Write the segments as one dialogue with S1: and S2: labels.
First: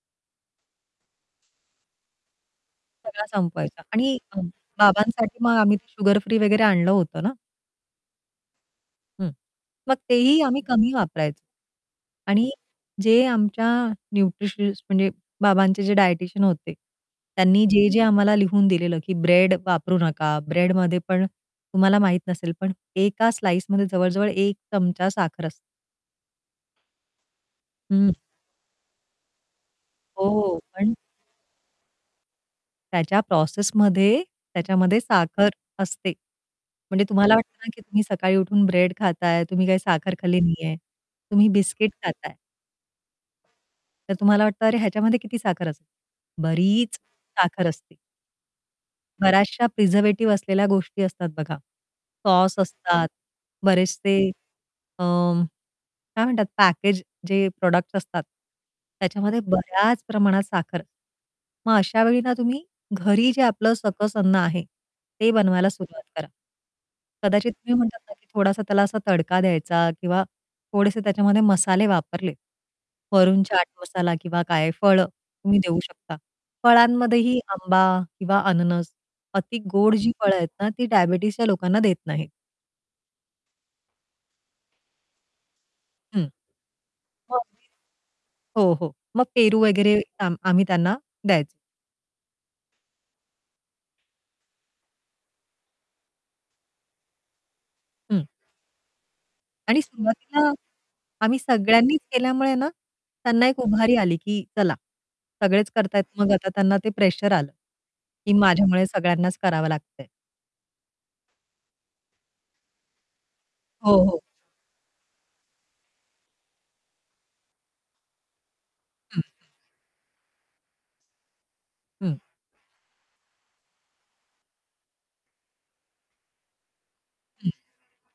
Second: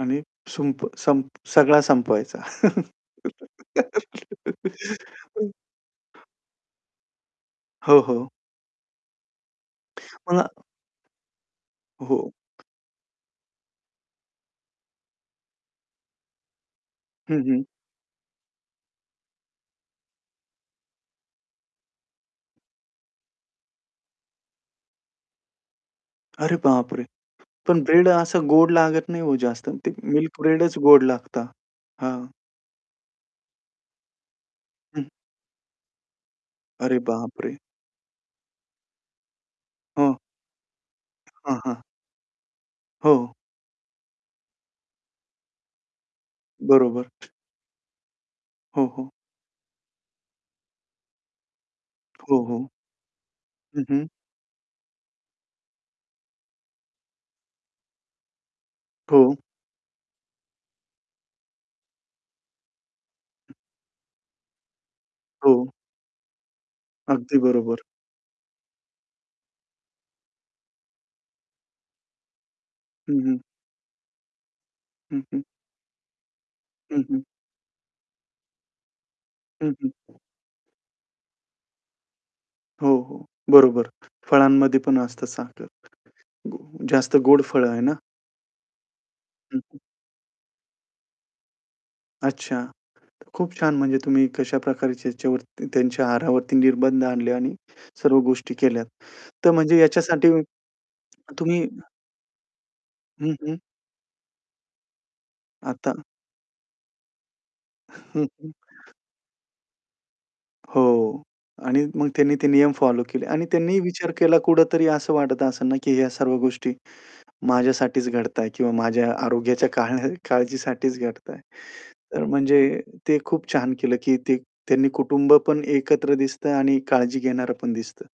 S1: आणि सुंप संप सगळा संपवायचा.
S2: सगळा संपवायचा आणि अ, बाबांसाठी मग आम्ही ते शुगर फ्री वगैरे आणलं होतं ना.
S1: हो, हो.
S2: हं. मग तेही
S1: मग
S2: आम्ही कमी वापरायचं.
S1: हो.
S2: आणि जे आमच्या न्यूट्रिशनिस्ट म्हणजे बाबांचे जे डायटीशियन होते,
S1: हं,
S2: त्यांनी
S1: हं.
S2: जे-जे आम्हाला लिहून दिलेलं की ब्रेड वापरू नका, ब्रेडमध्ये पण तुम्हाला माहीत नसेल पण एका स्लाइसमध्ये जवळ-जवळ एक चमचा साखर असते.
S1: अरे बापरे! पण ब्रेड
S2: हं.
S1: असं गोड लागत नाही हो जास्त ते
S2: हो,
S1: मिल्क
S2: हो,
S1: ब्रेडच
S2: पण
S1: गोड लागता. हां.
S2: त्याच्या प्रोसेसमध्ये त्याच्यामध्ये
S1: हं.
S2: साखर असते.
S1: अरे
S2: म्हणजे तुम्हाला
S1: बापरे!
S2: वाटतं ना की तुम्ही सकाळी उठून ब्रेड खाताय तुम्ही काही
S1: हं.
S2: साखर खाल्ली नाहीये तुम्ही
S1: हां, हां.
S2: बिस्किट खाताय.
S1: हो.
S2: तर तुम्हाला वाटतं, "अरे ह्याच्यामध्ये किती साखर असेल?" बरीच
S1: बरोबर.
S2: साखर असते.
S1: हो, हो.
S2: बऱ्याचशा प्रिझर्व्हेटिव्ह असलेल्या गोष्टी असतात बघा.
S1: हो,
S2: सॉस
S1: हो.
S2: असतात
S1: हं, हं.
S2: बरेचसे अ, काय म्हणतात पॅकेज जे प्रॉडक्ट्स असतात
S1: हो.
S2: त्याच्यामध्ये बऱ्याच प्रमाणात साखर मग अशावेळी ना तुम्ही घरी जे
S1: हं.
S2: आपलं सकस अन्न आहे ते
S1: हो.
S2: बनवायला सुरुवात करा.
S1: अगदी
S2: कदाचित तुम्ही
S1: बरोबर.
S2: म्हणतात ना थोडासा त्याला असा तडका द्यायचा किंवा थोडेसे त्याच्यामध्ये मसाले वापरले.
S1: हं, हं.
S2: वरून चाट मसाला किंवा काय फळ
S1: हं, हं.
S2: तुम्ही देऊ शकता.
S1: हं, हं.
S2: फळांमध्येही आंबा किंवा अननस अति
S1: हं,
S2: गोड जी
S1: हं.
S2: फळं आहेत ना, ती डायबिटीजच्या लोकांना देत नाहीत.
S1: हो, हो बरोबर. फळांमध्ये पण असतं साखर.
S2: हं.
S1: जास्त गोड
S2: [unintelligible]
S1: फळं आहे ना?
S2: हो, हो. मग
S1: हं,
S2: पेरू
S1: हं.
S2: वगैरे त्यां आम्ही त्यांना द्यायचो.
S1: अच्छा. तर खूप छान म्हणजे तुम्ही कशाप्रकारे त्याच्यावरती त्यांच्या आहारावरती निर्बंध आणले आणि सर्व
S2: हं.
S1: गोष्टी केल्या. तर म्हणजे
S2: आणि
S1: याच्यासाठी
S2: सुरुवातीला आम्ही
S1: तुम्ही
S2: सगळ्यांनीच केल्यामुळे ना
S1: हं,
S2: त्यांना
S1: हं.
S2: एक उभारी आली की चला सगळेच
S1: आता
S2: करताहेत मग आता त्यांना ते प्रेशर आलं.
S1: हं,
S2: की
S1: हं.
S2: माझ्यामुळे सगळ्यांनाच करावं लागतंय.
S1: हो. आणि मग त्यांनी ते नियम फॉलो केले आणि त्यांनी
S2: हो,
S1: विचार
S2: हो.
S1: केला कुठेतरी असं वाटतं असेल ना की ह्या सर्व गोष्टी माझ्यासाठीच घडताय किंवा माझ्या
S2: हं.
S1: आरोग्याच्या काळ काळजीसाठीच घडताय.
S2: हं.
S1: तर म्हणजे ते खूप छान केलं की ते त्यांनी कुटुंब पण एकत्र दिसतंय आणि काळजी
S2: हं.
S1: घेणारं पण दिसतं.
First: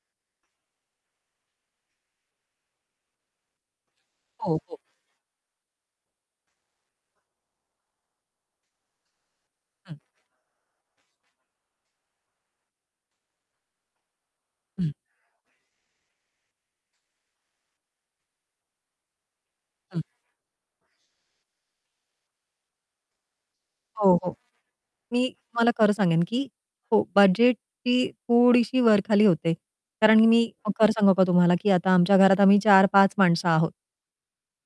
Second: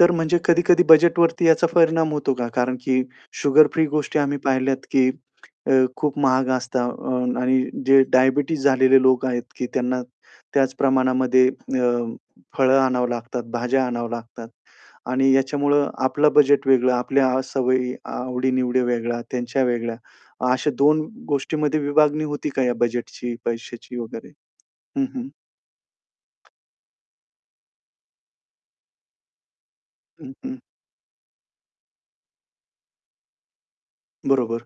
S1: तर म्हणजे कधी-कधी बजेटवरती याचा परिणाम होतो का? कारण की शुगर फ्री गोष्टी आम्ही
S2: हो, हो.
S1: पाहिल्यात की अ, खूप महाग असतात आणि अ, जे डायबिटीज झालेले लोक आहेत की
S2: हं.
S1: त्यांना त्याच प्रमाणामध्ये अ, फळं आणावं लागतात, भाज्या आणाव्या लागतात.
S2: हं.
S1: आणि याच्यामुळं आपलं बजेट वेगळं आपल्या अ, सवयी आवडी-निवडी वेगळ्या, त्यांच्या वेगळ्या
S2: हं.
S1: अशा दोन गोष्टींमध्ये विभागणी होती का या बजेटची, पैशाची
S2: हो,
S1: वगैरे?
S2: हो.
S1: हं,
S2: मी
S1: हं.
S2: तुम्हाला खरं सांगेन की हो. बजेटची थोडीशी वर-खाली होते. कारण
S1: हं,
S2: मी
S1: हं.
S2: खरं सांगू का तुम्हाला की आता आमच्या घरात आम्ही 4-5 माणसं आहोत.
S1: बरोबर.